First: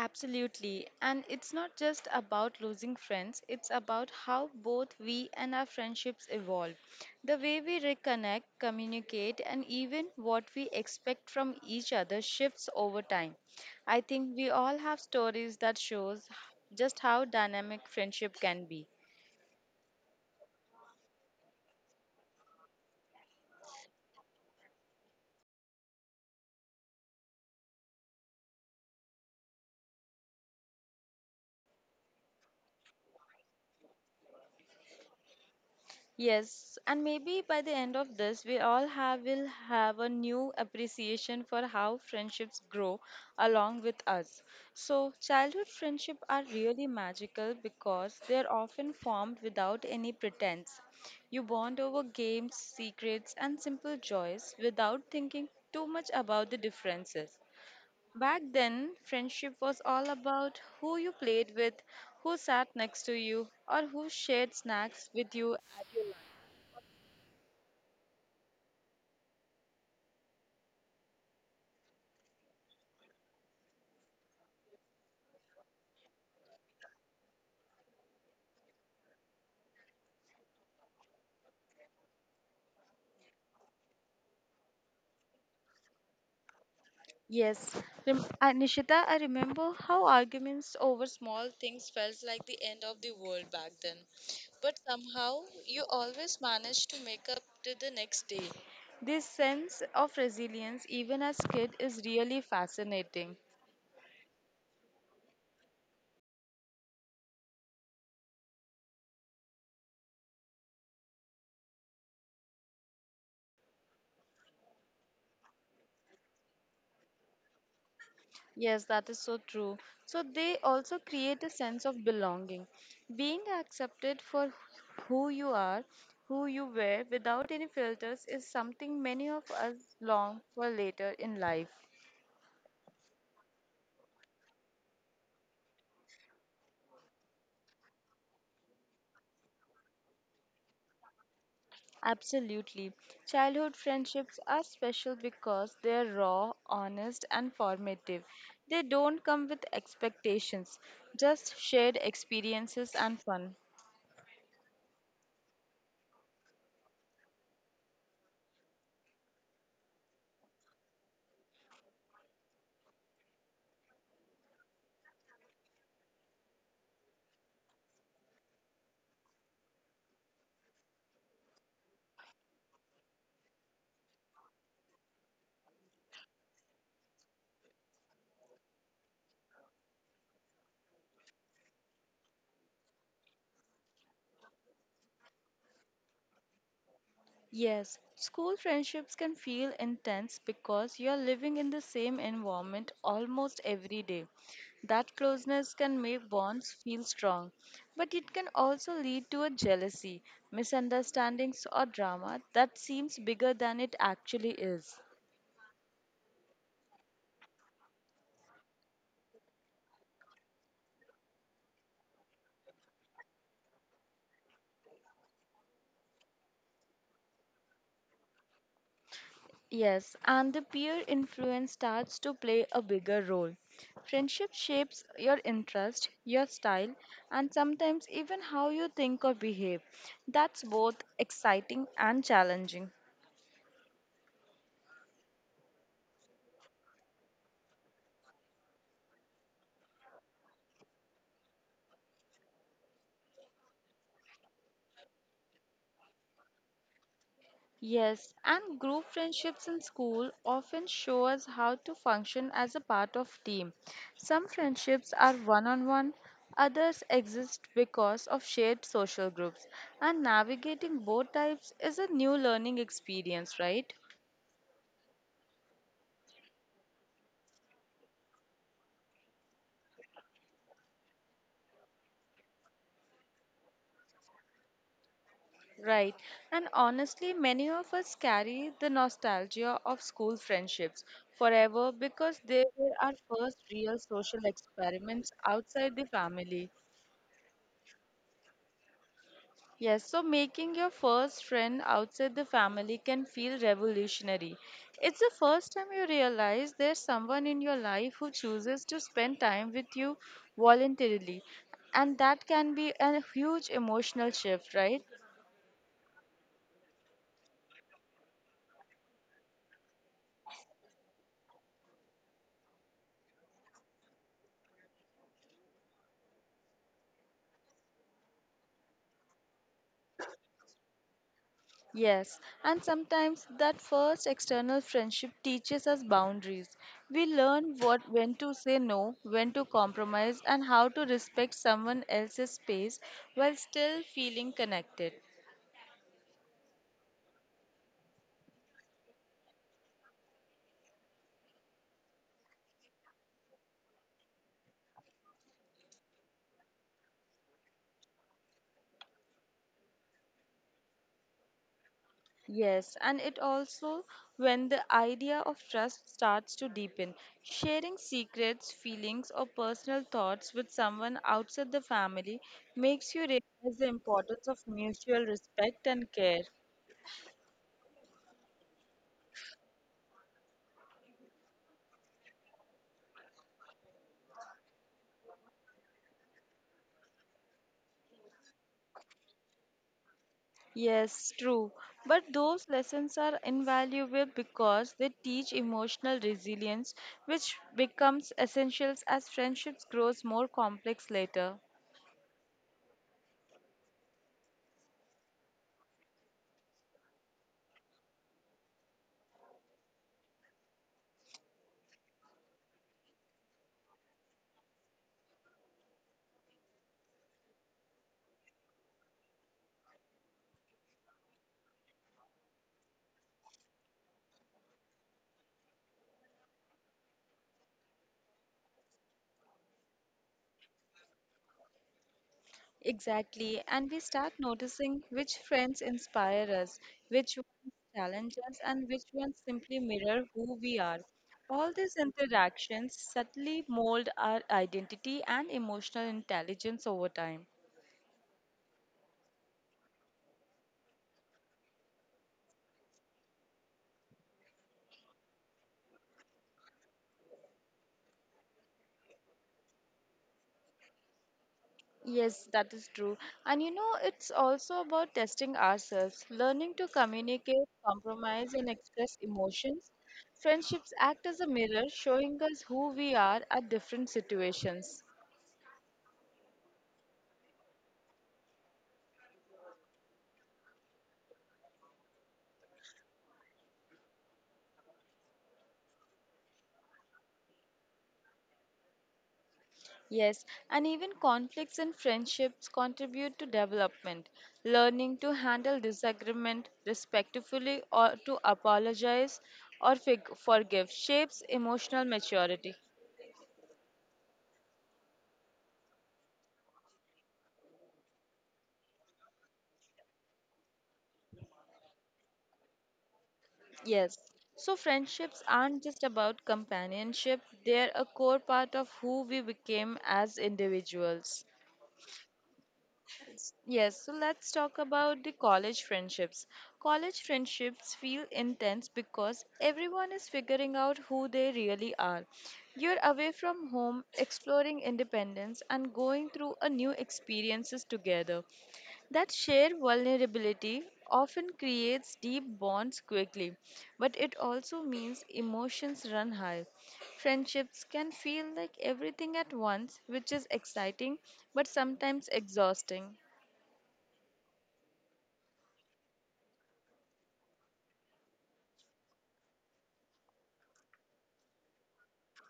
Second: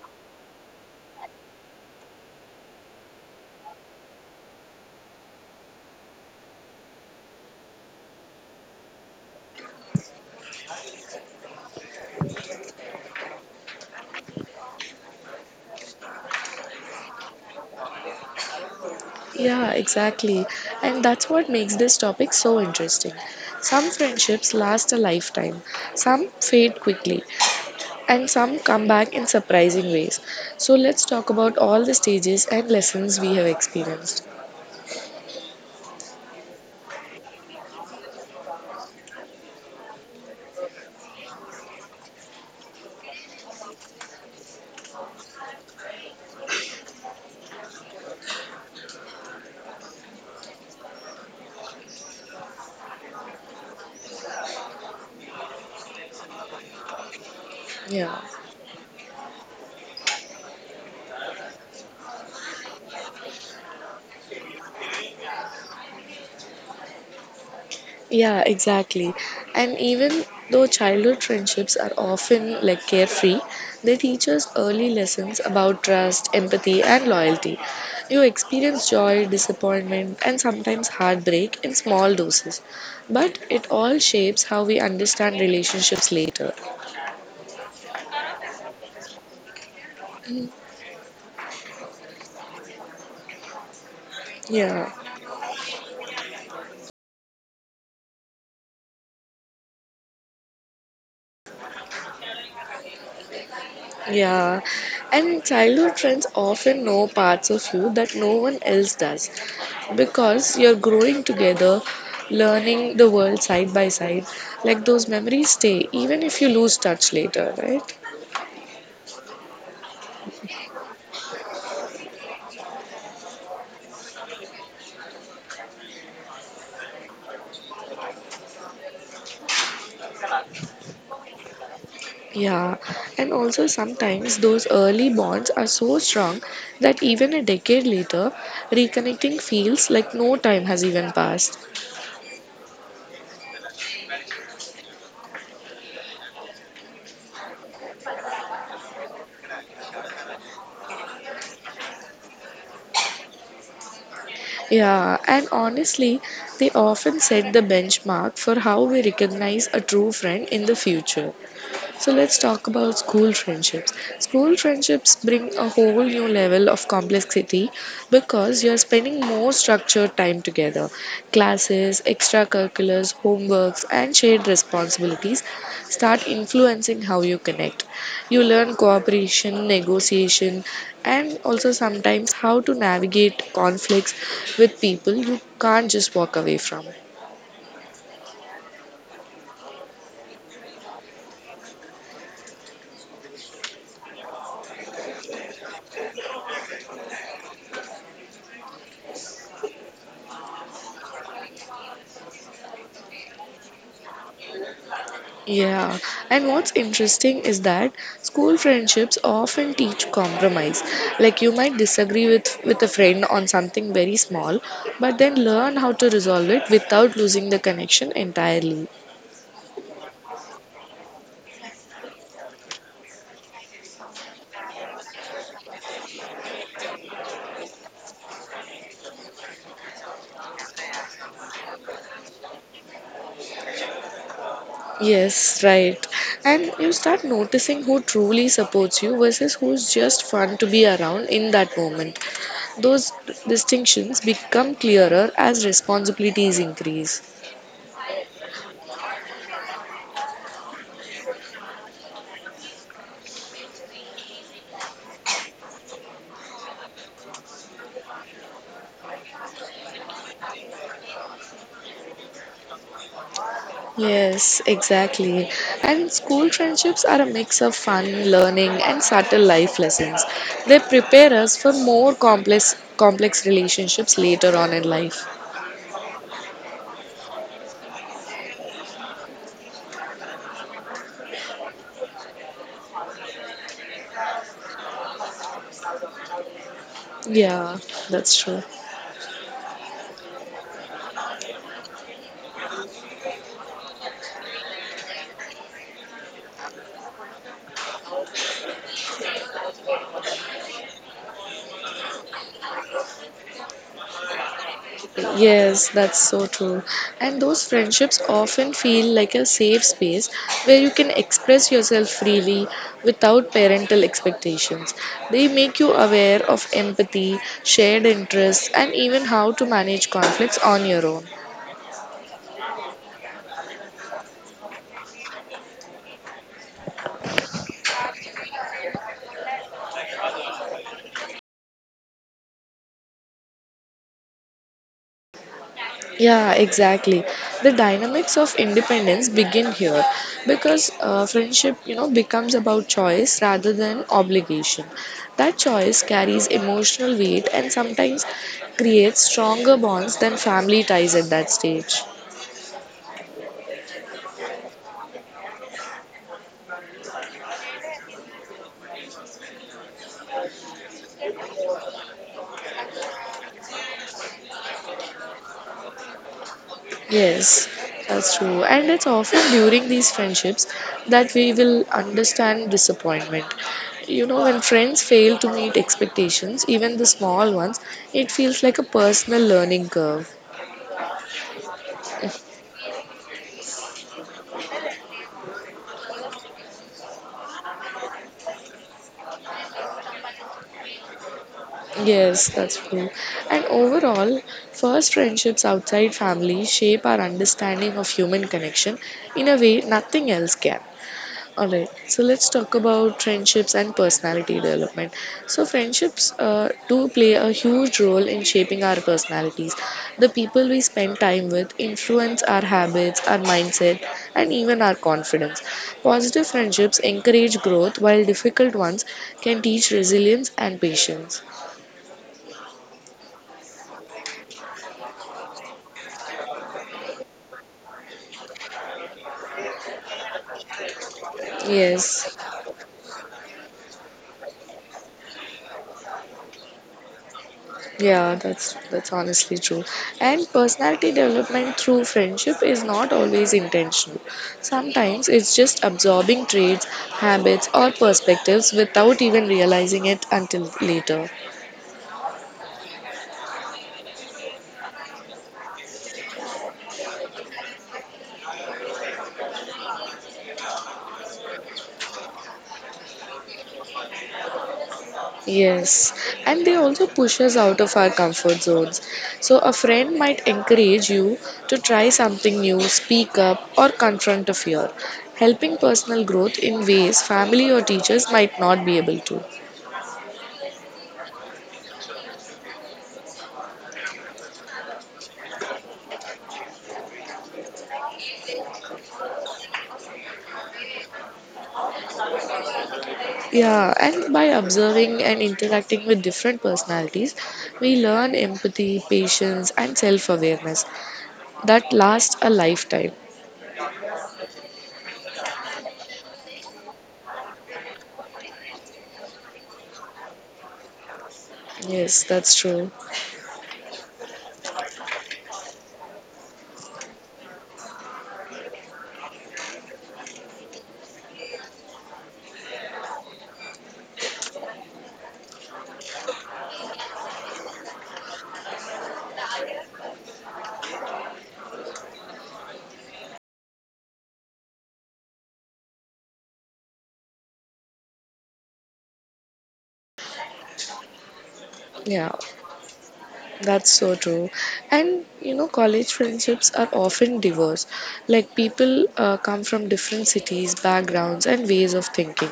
Absolutely. And it's not just about losing friends, it's about how both we and our friendships evolve. The way we reconnect, communicate, and even what we expect from each other shifts over time. I think we all have stories that shows just how dynamic friendship can be. Yeah, exactly. And that's what makes this topic so interesting. Some friendships last a lifetime, some fade quickly, and some come back in surprising ways. So let's talk about all the stages and lessons we have experienced. Yes, and maybe by the end of this, we all have will have a new appreciation for how friendships grow along with us. So, childhood friendships are really magical because they're often formed without any pretense. You bond over games, secrets, and simple joys without thinking too much about the differences. Yeah. Back then, friendship was all about who you played with, who sat next to you, or who shared snacks with you. Yeah, exactly. And even though childhood friendships are often like carefree, they teach us early lessons about trust, empathy, and loyalty. You experience joy, disappointment, and sometimes heartbreak in small doses, but it all shapes how we understand relationships later. Yes, Nishita, I remember how arguments over small things felt like the end of the world back then. But Yeah. somehow you always managed to make up to the next day. This sense of resilience, even as kid, is really fascinating. Yeah, and childhood friends often know parts of you that no one else does because you're growing together, learning the world side by side. Like those memories stay, even if you lose touch later, right? Yes, that is so true. So they also create a sense of belonging, being accepted for who you are, who you were, without any filters, is something many of us long for later in life. Yeah, and also sometimes those early bonds are so strong that even a decade later, reconnecting feels like no time has even passed. Absolutely. Childhood friendships are special because they're raw, honest, and formative. They don't come with expectations, just shared experiences and fun. Yeah, and honestly, they often set the benchmark for how we recognize a true friend in the future. So let's talk about school friendships. School friendships bring a whole new level of complexity because you're spending more structured time together. Classes, extracurriculars, homeworks, and shared responsibilities start influencing how you connect. You learn cooperation, negotiation, and also sometimes how to navigate conflicts with people you can't just walk away from. Yes, school friendships can feel intense because you're living in the same environment almost every day. That closeness can make bonds feel strong, but it can also lead to a jealousy, misunderstandings, or drama that seems bigger than it actually is. Yeah, and what's interesting is that school friendships often teach compromise. Like you might disagree with a friend on something very small, but then learn how to resolve it without losing the connection entirely. Yes, and the peer influence starts to play a bigger role. Friendship shapes your interest, your style, and sometimes even how you think or behave. That's both exciting and challenging. Yes, right. And you start noticing who truly supports you versus who's just fun to be around in that moment. Those distinctions become clearer as responsibilities increase. Yes, and group friendships in school often show us how to function as a part of team. Some friendships are one-on-one, others exist because of shared social groups, and navigating both types is a new learning experience, right? Yes, exactly. And school friendships are a mix of fun, learning, and subtle life lessons. They prepare us for more complex relationships later on in life. Right. And honestly, many of us carry the nostalgia of school friendships forever because they were our first real social experiments outside the family. Yeah, that's true. Yes, so making your first friend outside the family can feel revolutionary. It's the first time you realize there's someone in your life who chooses to spend time with you voluntarily. And that can be a huge emotional shift, right? Yes, that's so true. And those friendships often feel like a safe space where you can express yourself freely without parental expectations. They make you aware of empathy, shared interests, and even how to manage conflicts on your own. Yes, and sometimes that first external friendship teaches us boundaries. We learn what when to say no, when to compromise and how to respect someone else's space while still feeling connected. Yeah, exactly. The dynamics of independence begin here because friendship, you know, becomes about choice rather than obligation. That choice carries emotional weight and sometimes creates stronger bonds than family ties at that stage. Yes, and it also when the idea of trust starts to deepen, sharing secrets, feelings or personal thoughts with someone outside the family makes you realize the importance of mutual respect and care. Yes, that's true. And it's often during these friendships that we will understand disappointment. You know, when friends fail to meet expectations, even the small ones, it feels like a personal learning curve. Yes, true. But those lessons are invaluable because they teach emotional resilience, which becomes essential as friendships grows more complex later. Yes, that's true. And overall, first friendships outside family shape our understanding of human connection in a way nothing else can. Alright, so let's talk about friendships and personality development. So, friendships do play a huge role in shaping our personalities. The people we spend time with influence our habits, our mindset, and even our confidence. Positive friendships encourage growth, while difficult ones can teach resilience and patience. Exactly, and we start noticing which friends inspire us, which ones challenge us, and which ones simply mirror who we are. All these Yes, interactions subtly mold our identity and emotional intelligence over time. yeah, that's honestly true. And personality development through friendship is not always intentional. Sometimes it's just absorbing traits, habits, or perspectives without even realizing it until later. Yes, that is true. And you know, it's also about testing ourselves, learning to communicate, compromise, and express emotions. Friendships act as a mirror, showing us who we are at different situations. Yes, and they also push us out of our comfort zones. So, a friend might encourage you to try something new, speak up, or confront a fear, helping personal growth in ways family or teachers might not be able to. Yes, and even conflicts in friendships contribute to development. Learning to handle disagreement respectfully or to apologize or forgive shapes emotional maturity. Yeah, and by observing and interacting with different personalities, we learn empathy, patience, and self awareness that lasts a lifetime. Yes. So friendships aren't just about companionship, they're a core part of who we became as individuals. Yes, that's true. Yes, so let's talk about the college friendships. College friendships feel intense because everyone is figuring out who they really are. You're away from home, exploring independence, and going through a new experiences together. That shared vulnerability often creates deep bonds quickly, but it also means emotions run high. Friendships can feel like everything at once, which is exciting but sometimes Yeah. exhausting. That's so true. And you know, college friendships are often diverse. Like people come from different cities, backgrounds, and ways of thinking.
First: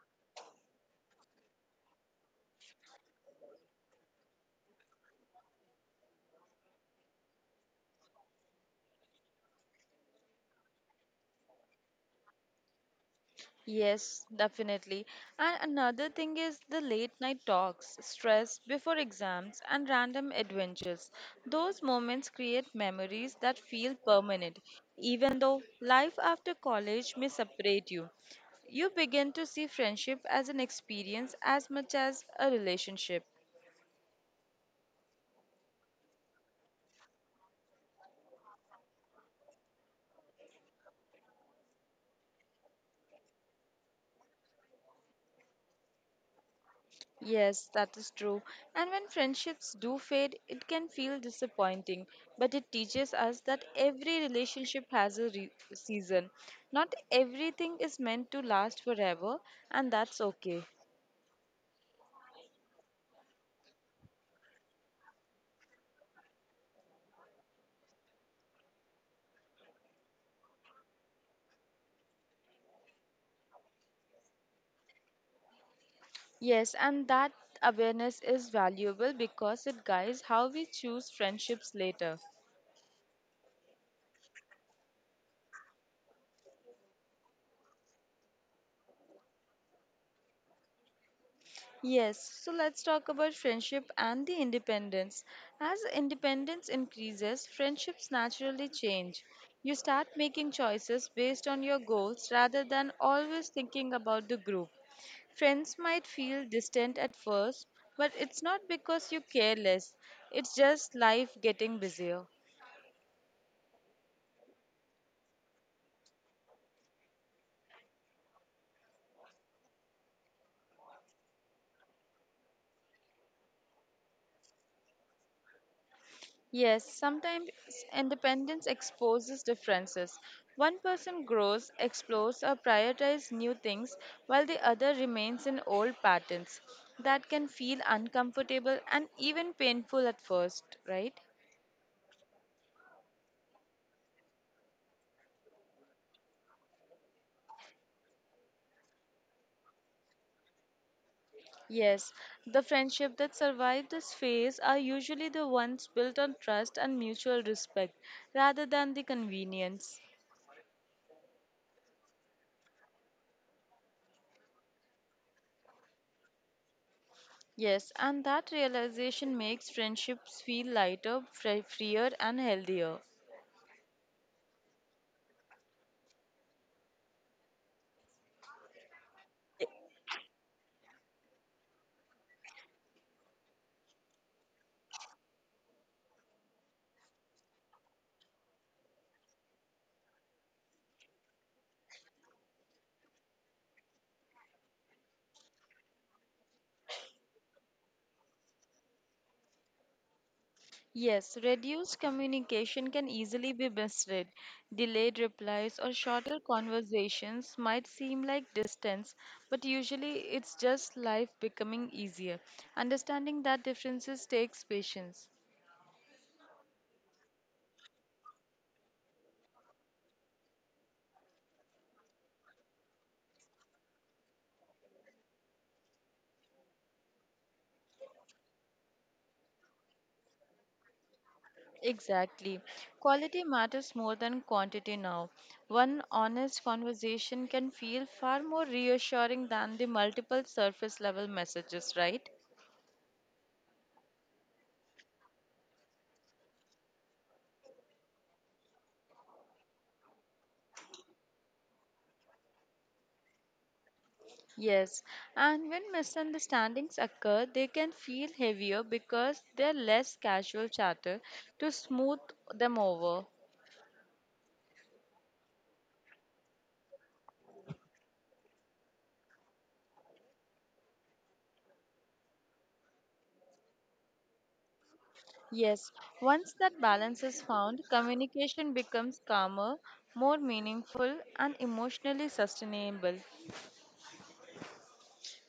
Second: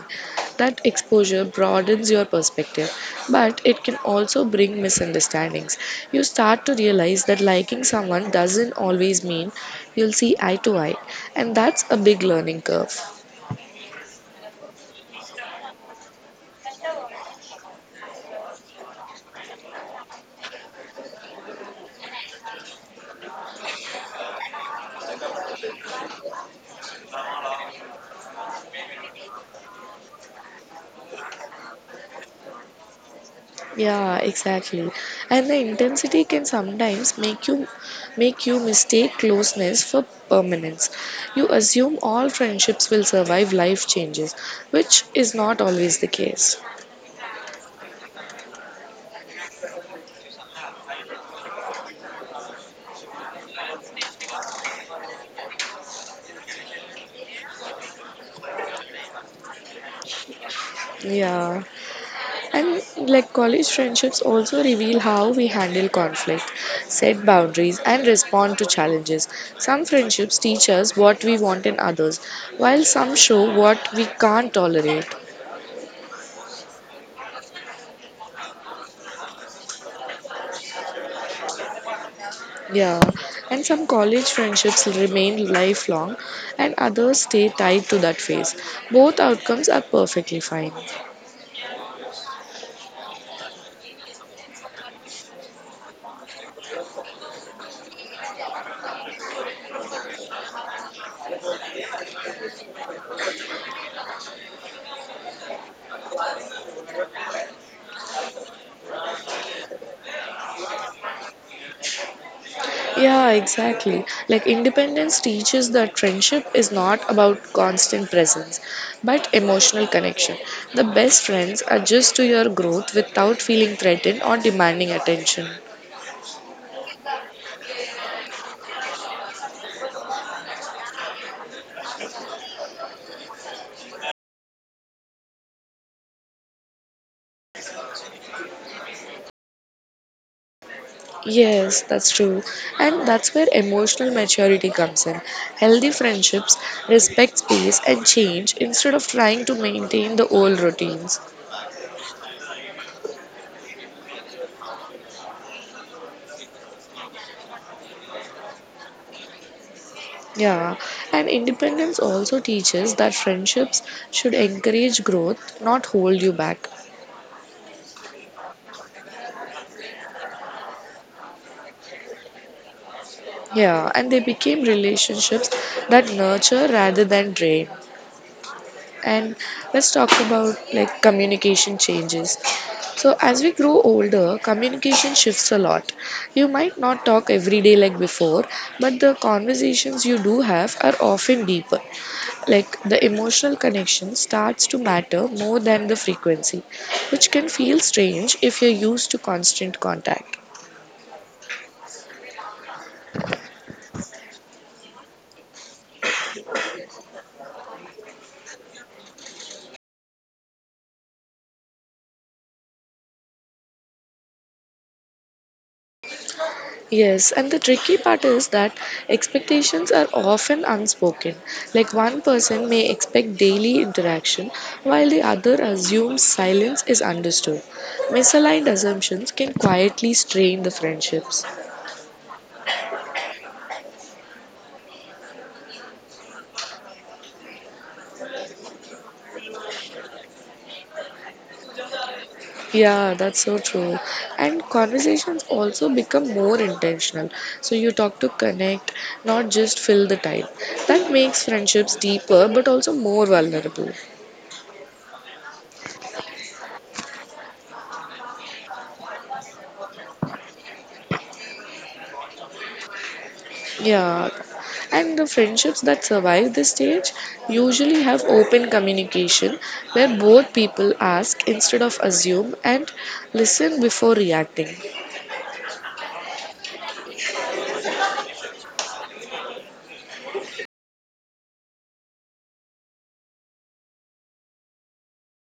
That exposure broadens your perspective, but it can also bring misunderstandings. You start to realize that liking someone doesn't always mean you'll see eye to eye, and that's a big learning curve. Yes, definitely. And another thing is the late night talks, stress before exams, and random adventures. Those moments create memories that feel permanent. Even though life after college may separate you, you begin to see friendship as an experience as much as a relationship. Yeah, exactly. And the intensity can sometimes make you mistake closeness for permanence. You assume all friendships will survive life changes, which is not always the case. Yes, that is true. And when friendships do fade, it can feel disappointing, but it teaches us that every relationship has a season. Not everything is meant to last forever, and that's okay. Yeah. And like college friendships also reveal how we handle conflict, set boundaries, and respond to challenges. Some friendships teach us what we want in others, while some show what we can't tolerate. Yes, and that awareness is valuable because it guides how we choose friendships later. Yeah, and some college friendships remain lifelong and others stay tied to that phase. Both outcomes are perfectly fine. Yes, so let's talk about friendship and the independence. As independence increases, friendships naturally change. You start making choices based on your goals rather than always thinking about the group. Friends might feel distant at first, but it's not because you care less, it's just life getting busier. Yeah, exactly. Like independence teaches that friendship is not about constant presence, but emotional connection. The best friends adjust to your growth without feeling threatened or demanding attention. Yes, sometimes independence exposes differences. One person grows, explores, or prioritizes new things while the other remains in old patterns. That can feel uncomfortable and even painful at first, right? Yes, that's true. And that's where emotional maturity comes in. Healthy friendships respect space and change instead of trying to maintain the old routines. Yes, the friendship that survive this phase are usually the ones built on trust and mutual respect rather than the convenience. Yeah, and independence also teaches that friendships should encourage growth, not hold you back. Yes, and that realization makes friendships feel lighter, freer, and healthier. Yeah, and they became relationships that nurture rather than drain. And let's talk about like communication changes. So as we grow older, communication shifts a lot. You might not talk every day like before, but the conversations you do have are often deeper. Like the emotional connection starts to matter more than the frequency, which can feel strange if you're used to constant contact. Yes, reduced communication can easily be misread. Delayed replies or shorter conversations might seem like distance, but usually it's just life becoming easier. Understanding that differences takes patience. Yes, and the tricky part is that expectations are often unspoken. Like one person may expect daily interaction while the other assumes silence is understood. Misaligned assumptions can quietly strain the friendships. Exactly. Quality matters more than quantity now. One honest conversation can feel far more reassuring than the multiple surface level messages, right? Yeah, that's so true. And conversations also become more intentional. So you talk to connect, not just fill the time. That makes friendships deeper but also more vulnerable. Yes, and when misunderstandings occur, they can feel heavier because they're less casual chatter to smooth them over. Yeah, and the friendships that survive this stage usually have open communication where both people ask instead of assume and listen before reacting. Yes, once that balance is found, communication becomes calmer, more meaningful, and emotionally sustainable.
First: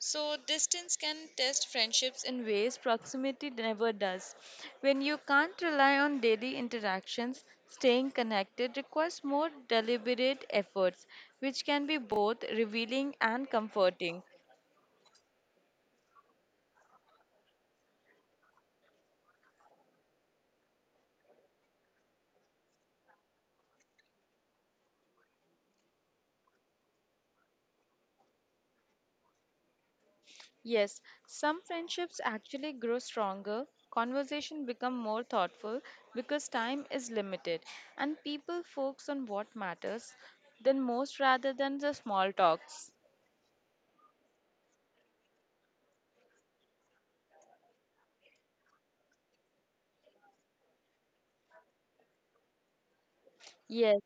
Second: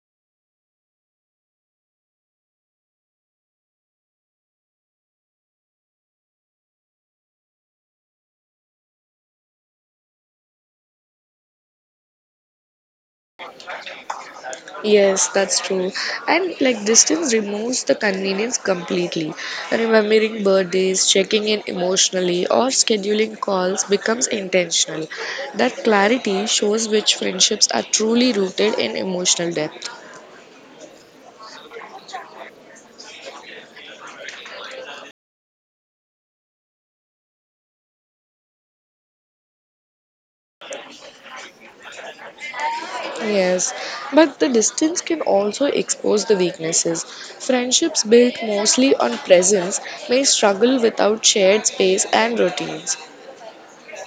So, distance can test friendships in ways proximity never does. When you can't rely on daily interactions, staying connected requires more deliberate efforts, which can be both revealing and comforting. Yes, that's true. And like distance removes the convenience completely. Remembering birthdays, checking in emotionally, or scheduling calls becomes intentional. That clarity shows which friendships are truly rooted in emotional depth. Yes, some friendships actually grow stronger, conversation become more thoughtful because time is limited and people focus on what matters than most rather than the small talks. Yes, but the distance can also expose the weaknesses. Friendships built mostly on presence may struggle without shared space and routines. Yes.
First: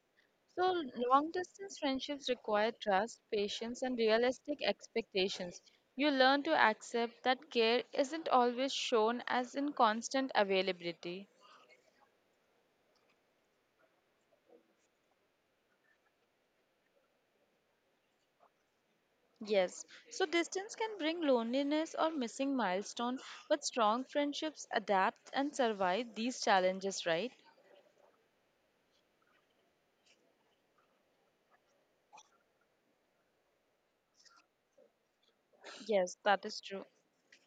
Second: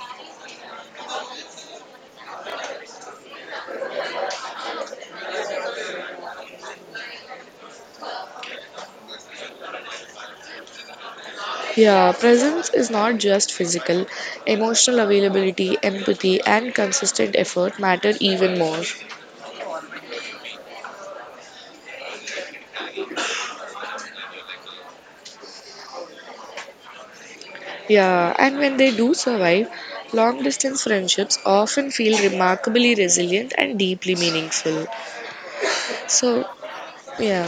So long distance friendships require trust, patience, and realistic expectations. You learn to accept that care isn't always shown as in constant availability. Yeah, presence is not just physical, emotional availability, empathy, and consistent effort matter even more. Yes. So distance can bring loneliness or missing milestone, but strong friendships adapt and survive these challenges, right? Yeah, and when they do survive, long distance friendships often feel remarkably resilient and deeply meaningful. Yes, So, that is true. yeah,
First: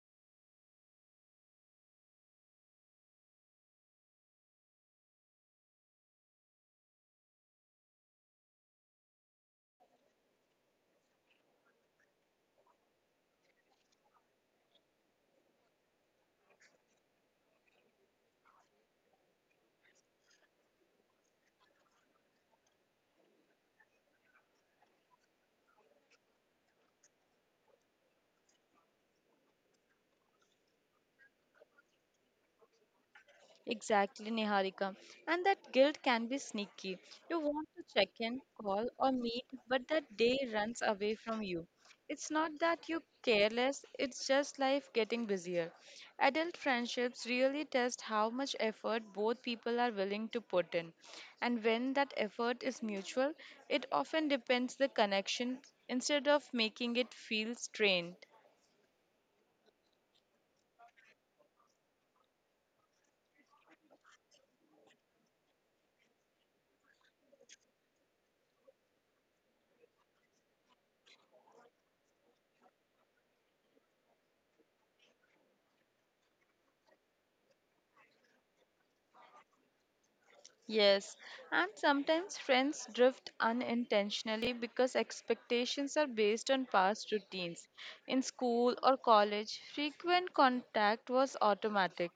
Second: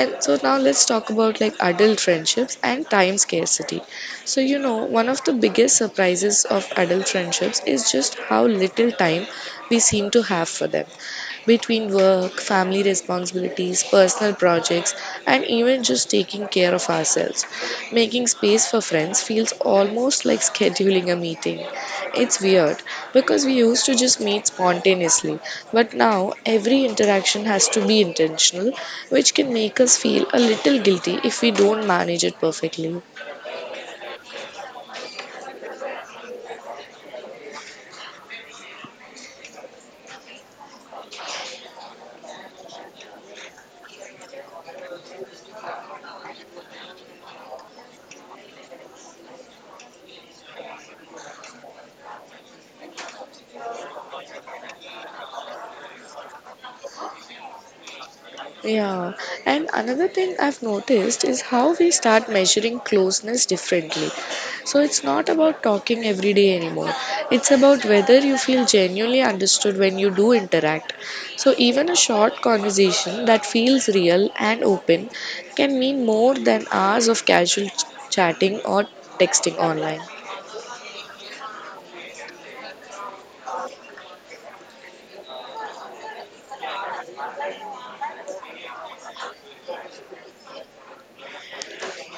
and so now let's talk about like adult friendships and time scarcity. So, you know, one of the biggest surprises of adult friendships is just how little time we seem to have for them. Between work, family responsibilities, personal projects, and even just taking care of ourselves. Making space for friends feels almost like scheduling a meeting. It's weird because we used to just meet spontaneously, but now every interaction has to be intentional, which can make us feel a little guilty if we don't manage it perfectly. Exactly, Niharika. And that guilt can be sneaky. You want to check in, call, or meet, but that day runs away from you. It's not that you're careless, it's just life getting busier. Adult friendships really test how much effort both people are willing to put in. And when that effort is mutual, it often depends the connection instead of making it feel strained. Yeah, and another thing I've noticed is how we start measuring closeness differently. So it's not about talking every day anymore. It's about whether you feel genuinely understood when you do interact. So even a short conversation that feels real and open can mean more than hours of casual chatting or texting online. Yes, and sometimes friends drift unintentionally because expectations are based on past routines. In school or college, frequent contact was automatic,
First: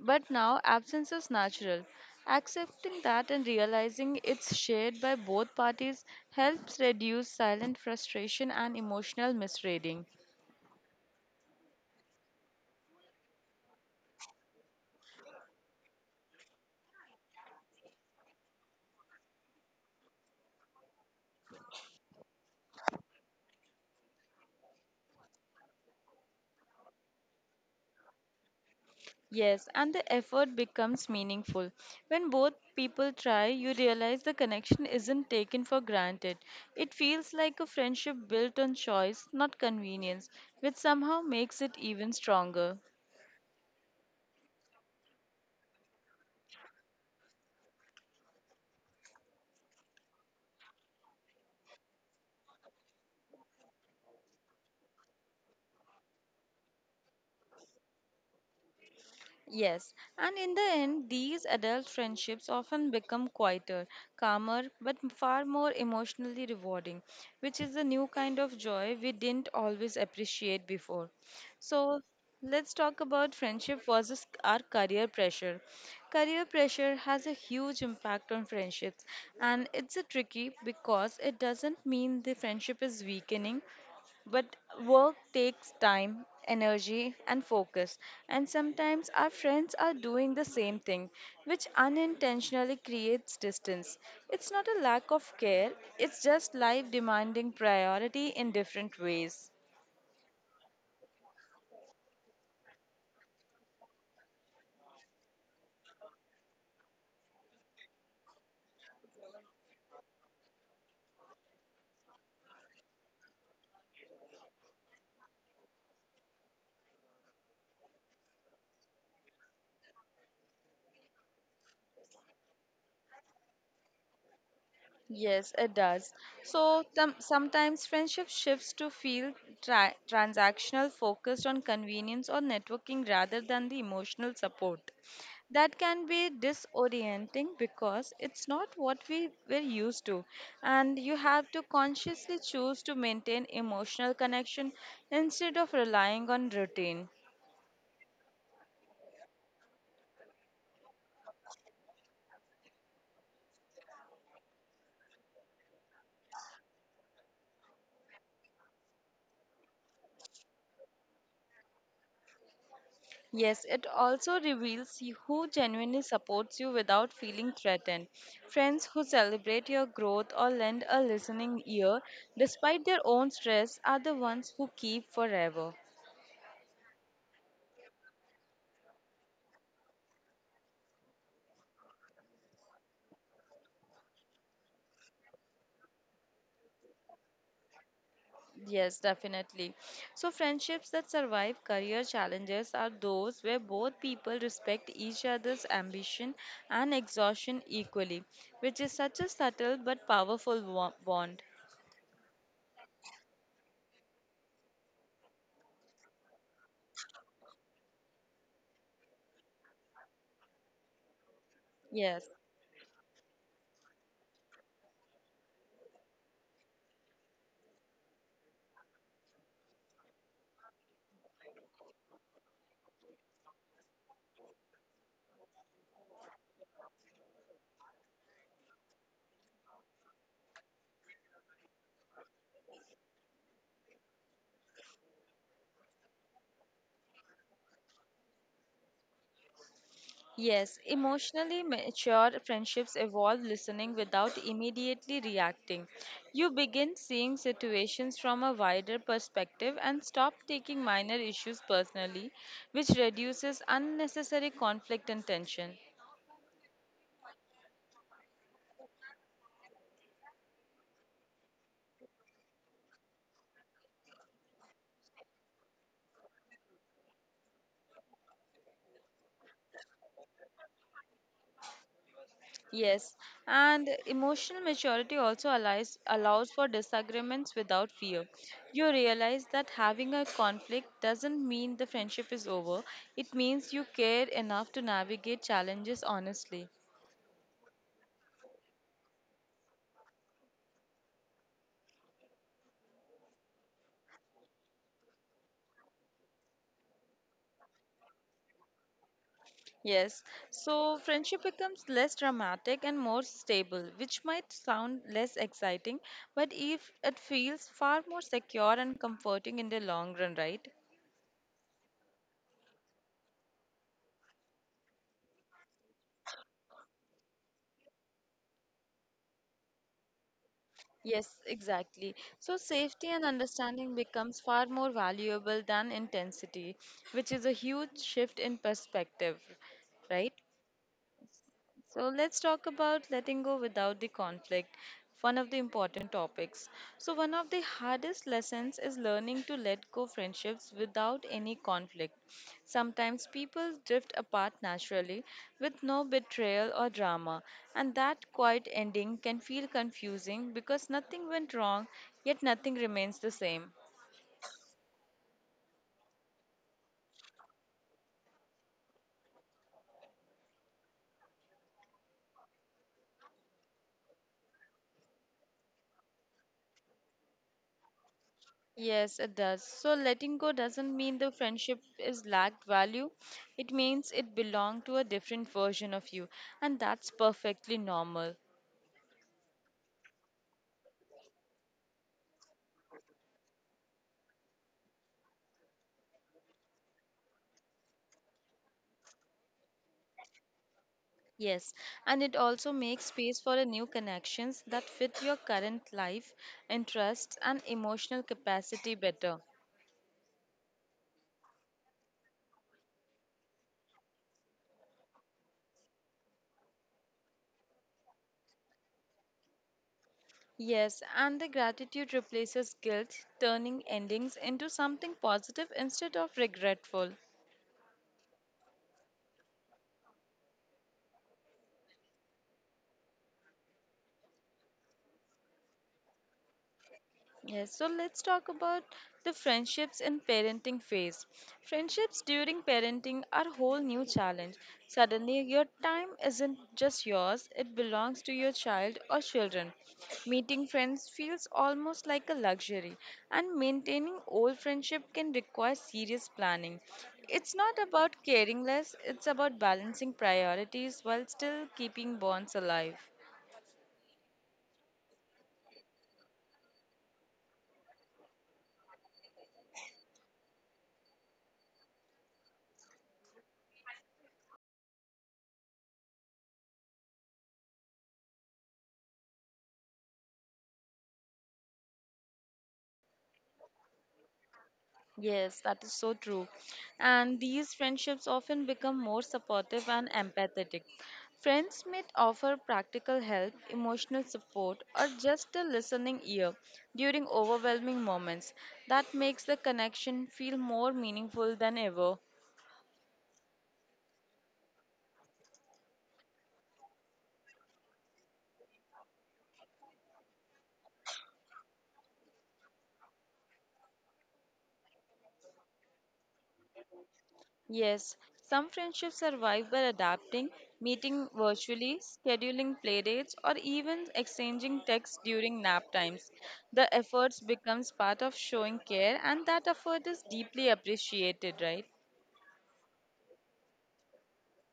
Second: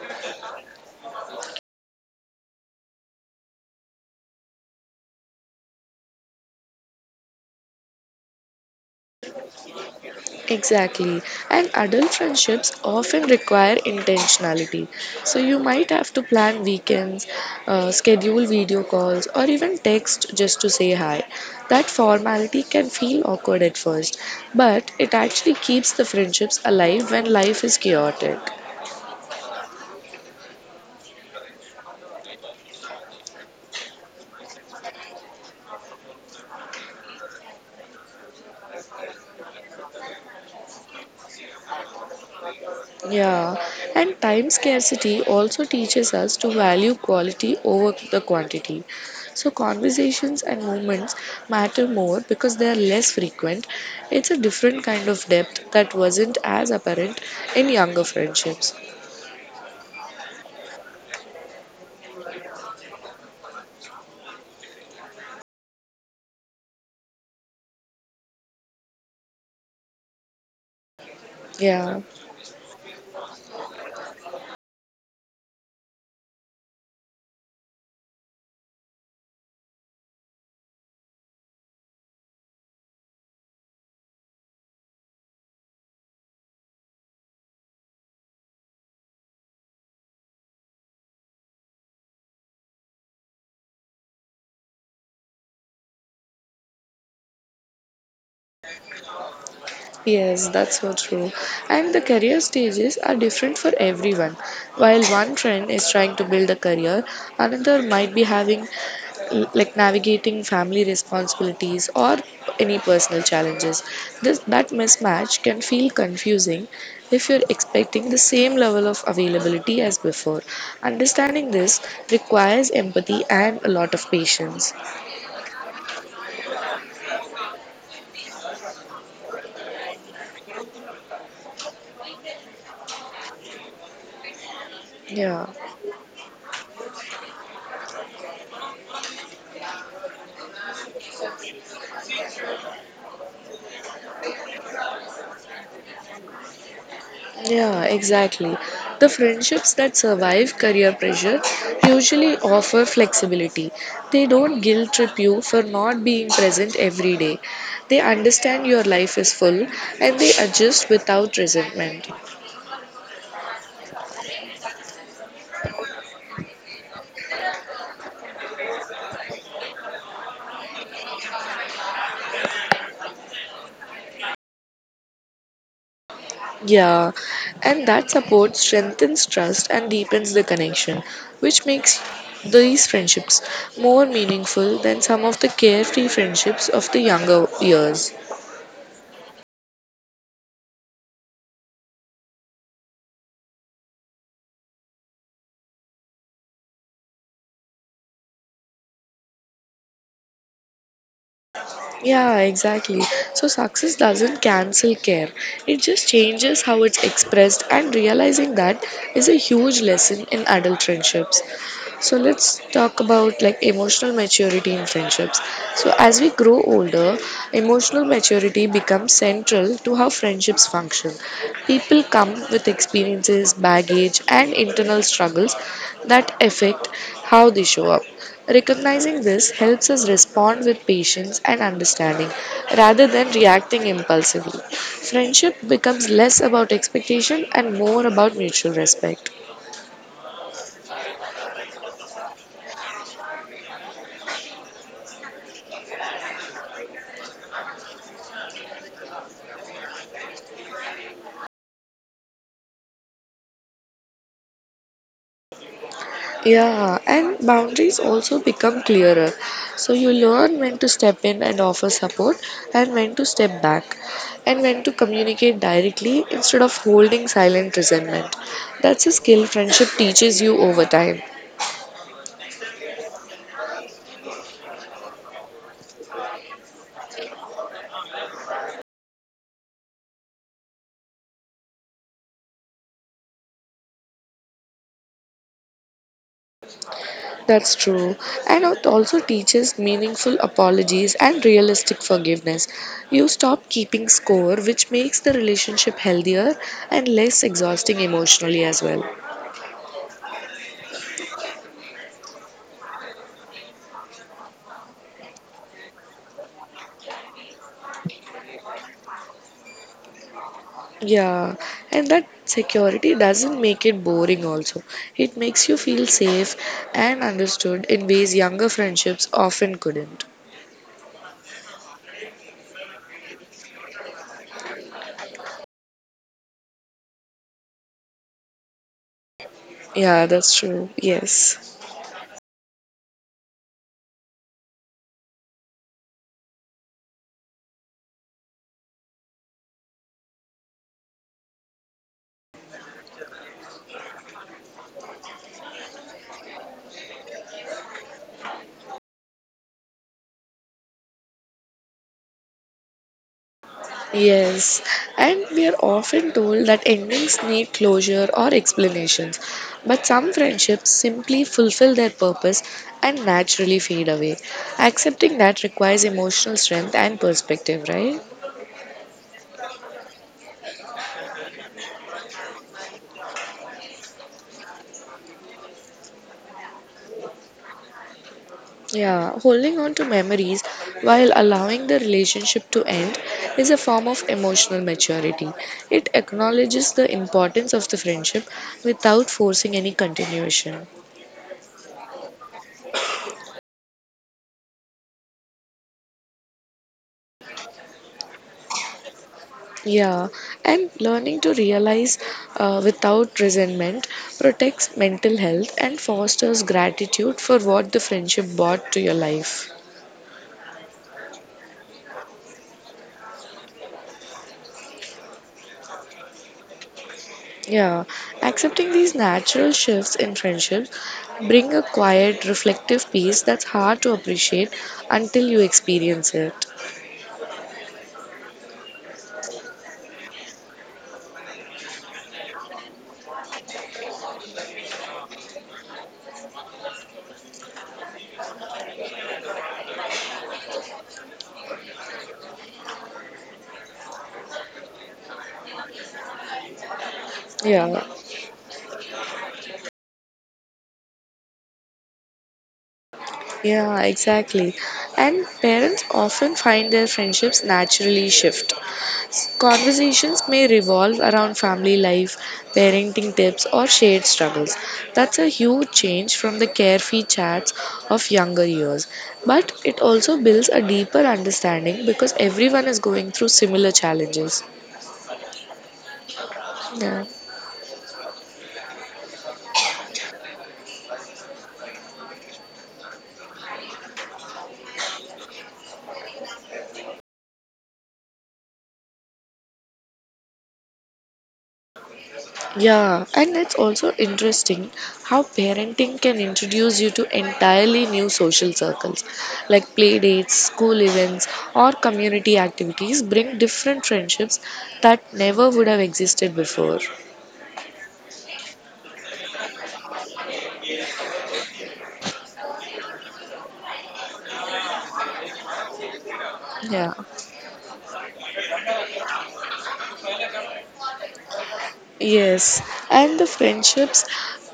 but now absence is natural. Accepting that and realizing it's shared by both parties helps reduce silent frustration and emotional misreading. Exactly. And adult friendships often require intentionality. So you might have to plan weekends, schedule video calls, or even text just to say hi. That formality can feel awkward at first, but it actually keeps the friendships alive when life is chaotic. Yes, and the effort becomes meaningful. When both people try, you realize the connection isn't taken for granted. It feels like a friendship built on choice, not convenience, which somehow makes it even stronger. Yeah, and time scarcity also teaches us to value quality over the quantity. So, conversations and moments matter more because they are less frequent. It's a different kind of depth that wasn't as apparent in younger friendships. Yes, and in the end, these adult friendships often become quieter, calmer, but far more emotionally rewarding, which is a new kind of joy we didn't always appreciate before. So, Yeah. let's talk about friendship versus our career pressure. Career pressure has a huge impact on friendships, and it's a tricky because it doesn't mean the friendship is weakening, but work takes time, energy, and focus, and sometimes our friends are doing the same thing, which unintentionally creates distance. It's not a lack of care, it's just life demanding priority in different ways. Yes, that's so true. And the career stages are different for everyone. While one trend is trying to build a career, another might be having like navigating family responsibilities or any personal challenges. This that mismatch can feel confusing if you're expecting the same level of availability as before. Understanding this requires empathy and a lot of patience. Yes, it does. So sometimes friendship shifts to feel transactional, focused on convenience or networking rather than the emotional support. Yeah. That can be disorienting because it's not what we were used to, and you have to consciously choose to maintain emotional connection instead of relying on routine. Yeah, exactly. The friendships that survive career pressure usually offer flexibility. They don't guilt trip you for not being present every day. They understand your life is full and they adjust without resentment. Yes, it also reveals who genuinely supports you without feeling threatened. Friends who celebrate your growth or lend a listening ear despite their own stress are the ones who keep forever. Yeah, and that support strengthens trust and deepens the connection, which makes these friendships more meaningful than some of the carefree friendships of the younger years. Yes, definitely. So, friendships that survive career challenges are those where both people respect each other's ambition and exhaustion equally, which is such a subtle but powerful bond. Yeah, exactly. So success doesn't cancel care. It just changes how it's expressed, and realizing that is a huge lesson in adult friendships. So Yes. let's talk about like emotional maturity in friendships. So as we grow older, emotional maturity becomes central to how friendships function. People come with experiences, baggage, and internal struggles that affect how they show up. Recognizing this helps us respond with patience and understanding rather than reacting impulsively. Friendship becomes less about expectation and more about mutual respect. Yes, emotionally mature friendships evolve listening without immediately reacting. You begin seeing situations from a wider perspective and stop taking minor issues personally, which reduces unnecessary conflict and tension. Yeah, and boundaries also become clearer. So you learn when to step in and offer support, and when to step back, and when to communicate directly instead of holding silent resentment. That's a skill friendship teaches you over time. Yes, and emotional maturity also allows for disagreements without fear. You realize that having a conflict doesn't mean the friendship is over, it means you care enough to navigate challenges honestly. That's true. And it also teaches meaningful apologies and realistic forgiveness. You stop keeping score, which makes the relationship healthier and less exhausting emotionally as well. Yes, so friendship becomes less dramatic and more stable, which might sound less exciting, but if it feels far more secure and comforting in the long run, right? Yeah, and that security doesn't make it boring also. It makes you feel safe and understood in ways younger friendships often couldn't. Yes, exactly. So safety and understanding becomes far more valuable than intensity, which is a huge shift in perspective, Yeah, right? that's true. Yes. So let's talk about letting go without the conflict, one of the important topics. So, one of the hardest lessons is learning to let go friendships without any conflict. Sometimes people drift apart naturally with no betrayal or drama, and that quiet ending can feel confusing because nothing went wrong, yet nothing remains the same. Yes. And we are often told that endings need closure or explanations. But some friendships simply fulfill their purpose and naturally fade away. Accepting that requires emotional strength and perspective, right? Yes, it does. So letting go doesn't mean the friendship is lacked value. It means it belonged to a different version of you, and that's perfectly normal. Yeah, holding on to memories while allowing the relationship to end is a form of emotional maturity. It acknowledges the importance of the friendship without forcing any continuation. Yes, and it also makes space for a new connections that fit your current life, interests, and emotional capacity better. Yeah, and learning to realize without resentment protects mental health and fosters gratitude for what the friendship brought to your life. Yes, and the gratitude replaces guilt, turning endings into something positive instead of regretful. Yeah, accepting these natural shifts in friendships bring a quiet, reflective peace that's hard to appreciate until you experience it. Yes, so let's talk about the friendships in parenting phase. Friendships during parenting are a whole new challenge. Suddenly, your time isn't just yours, it belongs to your child or children. Meeting friends feels almost like a luxury, and maintaining old friendship can require serious planning. It's not Yeah, about caring less, it's about balancing priorities while still keeping bonds alive. yeah, exactly. And parents often find their friendships naturally shift. Conversations may revolve around family life, parenting tips, or shared struggles. That's a huge change from the carefree chats of younger years. But it also builds a deeper understanding because everyone is going through similar challenges. Yes, that is so true. Yeah. And these friendships often become more supportive and empathetic. Friends may offer practical help, emotional support, or just a listening ear during overwhelming moments. That makes the connection feel more meaningful than ever. Yeah, and it's also interesting how parenting can introduce you to entirely new social circles. Like play dates, school events, or community activities bring different friendships that never would have existed before. Yes, some friendships survive by adapting, meeting virtually, scheduling playdates, or even exchanging texts during nap times. The Yeah. efforts becomes part of showing care, and that effort is deeply appreciated, right? Yes, and the friendships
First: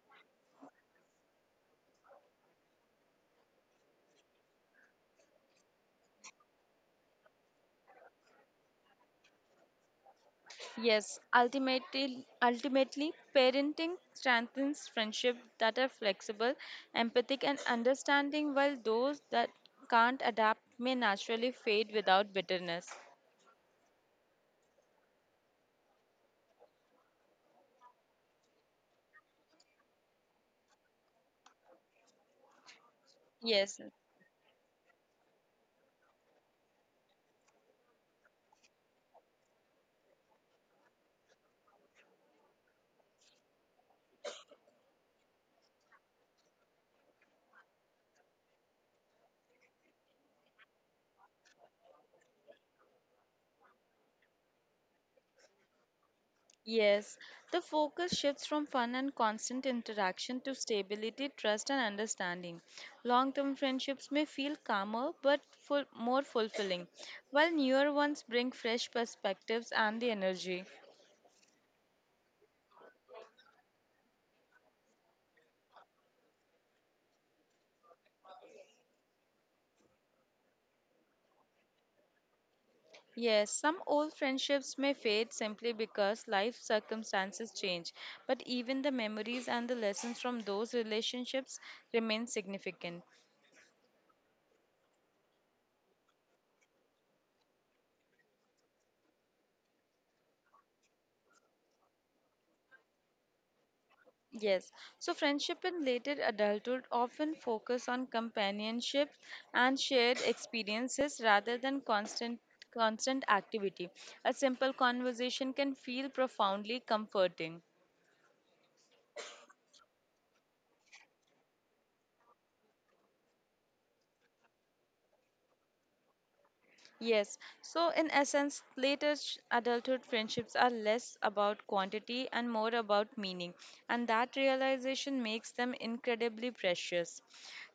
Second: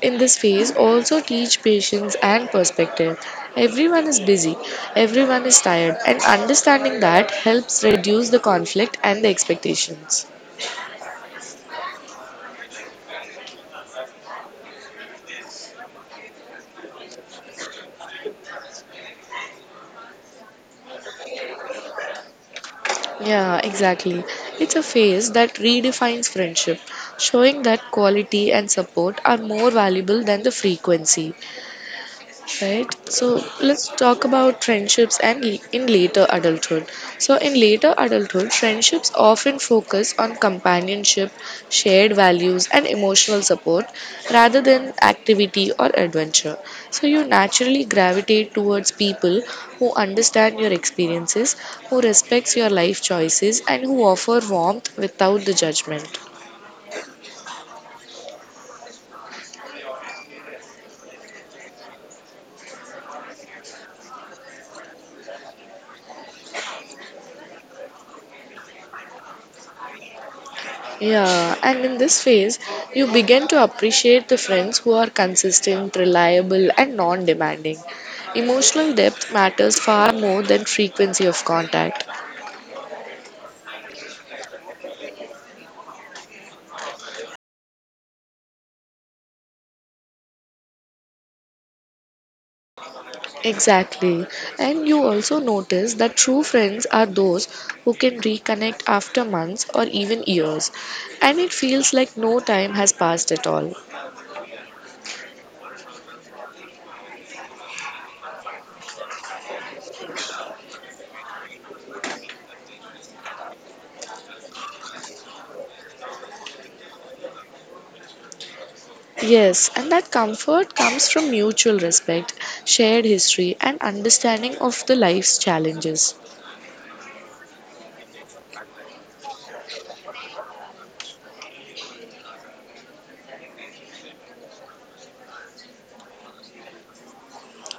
in this phase also teach patience and perspective. Everyone is busy, everyone is tired, and understanding that helps reduce the conflict and the expectations. Yes, ultimately, parenting strengthens friendships that are flexible, empathic, and understanding, while those that can't adapt may naturally fade without bitterness. Yeah, exactly. It's a phase that redefines friendship, showing that quality and support are more valuable than the frequency, right? So Yes, let's talk about friendships and in later adulthood. So in later adulthood, friendships often focus on companionship, shared values and emotional support rather than activity or adventure. So you naturally gravitate towards people who understand your experiences, who respects your life choices and who offer warmth without the judgment. Yes, the focus shifts from fun and constant interaction to stability, trust, and understanding. Long term friendships may feel calmer but full, more fulfilling, while newer ones bring fresh perspectives and the energy. Yeah, and in this phase, you begin to appreciate the friends who are consistent, reliable, and non demanding. Emotional depth matters far more than frequency of contact. Yes, some old friendships may fade simply because life circumstances change, but even the memories and the lessons from those relationships remain significant. Exactly. And you also notice that true friends are those who can reconnect after months or even years, and it feels like no time has passed at all. Yes, so friendship in later adulthood often focus on companionship and shared experiences rather than constant activity. A simple conversation can feel profoundly comforting. Yes, and that comfort comes from mutual respect, shared history, and understanding of the life's challenges. Yes. So, in essence, adulthood friendships are less about quantity and more about meaning. And that realization makes them incredibly precious.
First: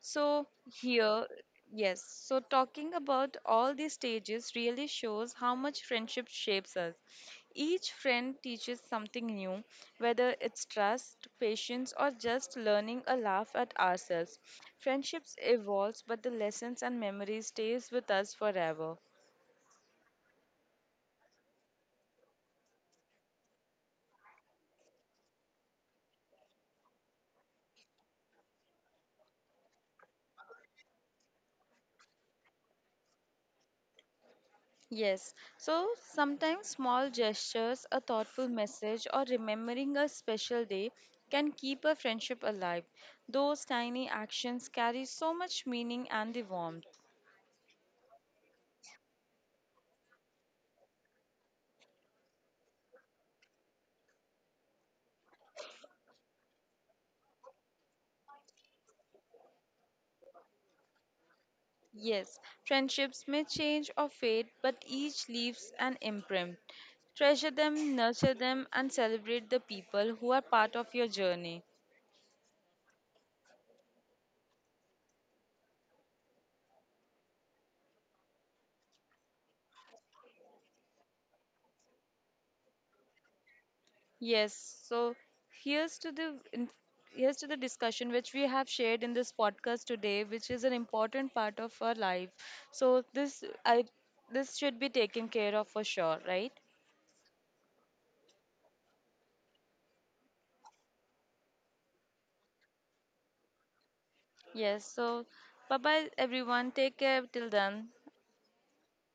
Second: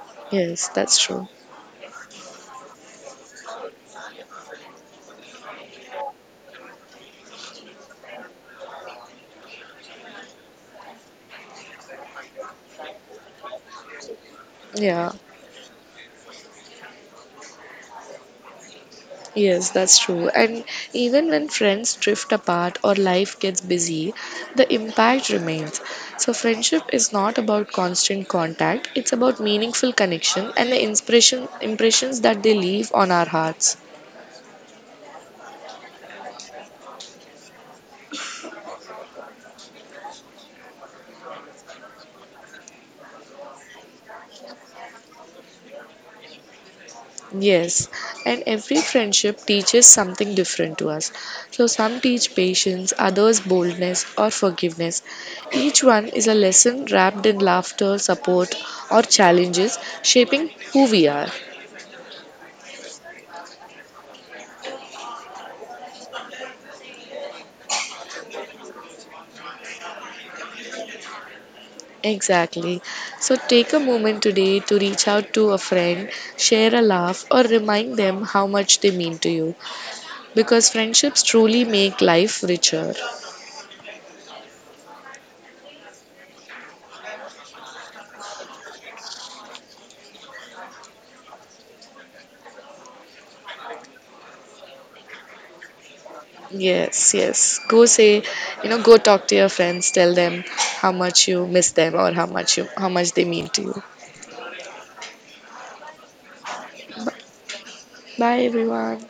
So, Yes, that's here, true. yes. So, talking about all these stages really shows how much friendship shapes us. Each friend teaches something new, whether it's trust, patience, or just learning a laugh at ourselves. Yeah, Friendships evolves, but the lessons and memories stays with us forever. yes, that's true. And even when friends drift apart or life gets busy, the impact remains. So, friendship is not about constant contact, it's about meaningful connection and the inspiration impressions that they leave on our hearts. Yes, so sometimes small gestures, a thoughtful message, or remembering a special day can keep a friendship alive. Those tiny actions carry so much meaning and the warmth. Yes, and every friendship teaches something different to us. So, some teach patience, others boldness or forgiveness. Each one is a lesson wrapped in laughter, support, or challenges, shaping who we are. Yes, friendships may change or fade, but each leaves an imprint. Treasure them, nurture them, and celebrate the people who are part of your journey. Exactly. So, take a moment today to reach out to a friend, share a laugh, or remind them how much they mean to you because friendships truly make life richer. Yes, so here's to the in- here's to the discussion which we have shared in this podcast today, which is an important part of our life. So this I this should be taken care of for sure, right? Yes, yes. Go say, you know, go talk to your friends, tell them how much you miss them or how much they mean to you. Yes. So bye bye everyone. Take care till then. Bye everyone.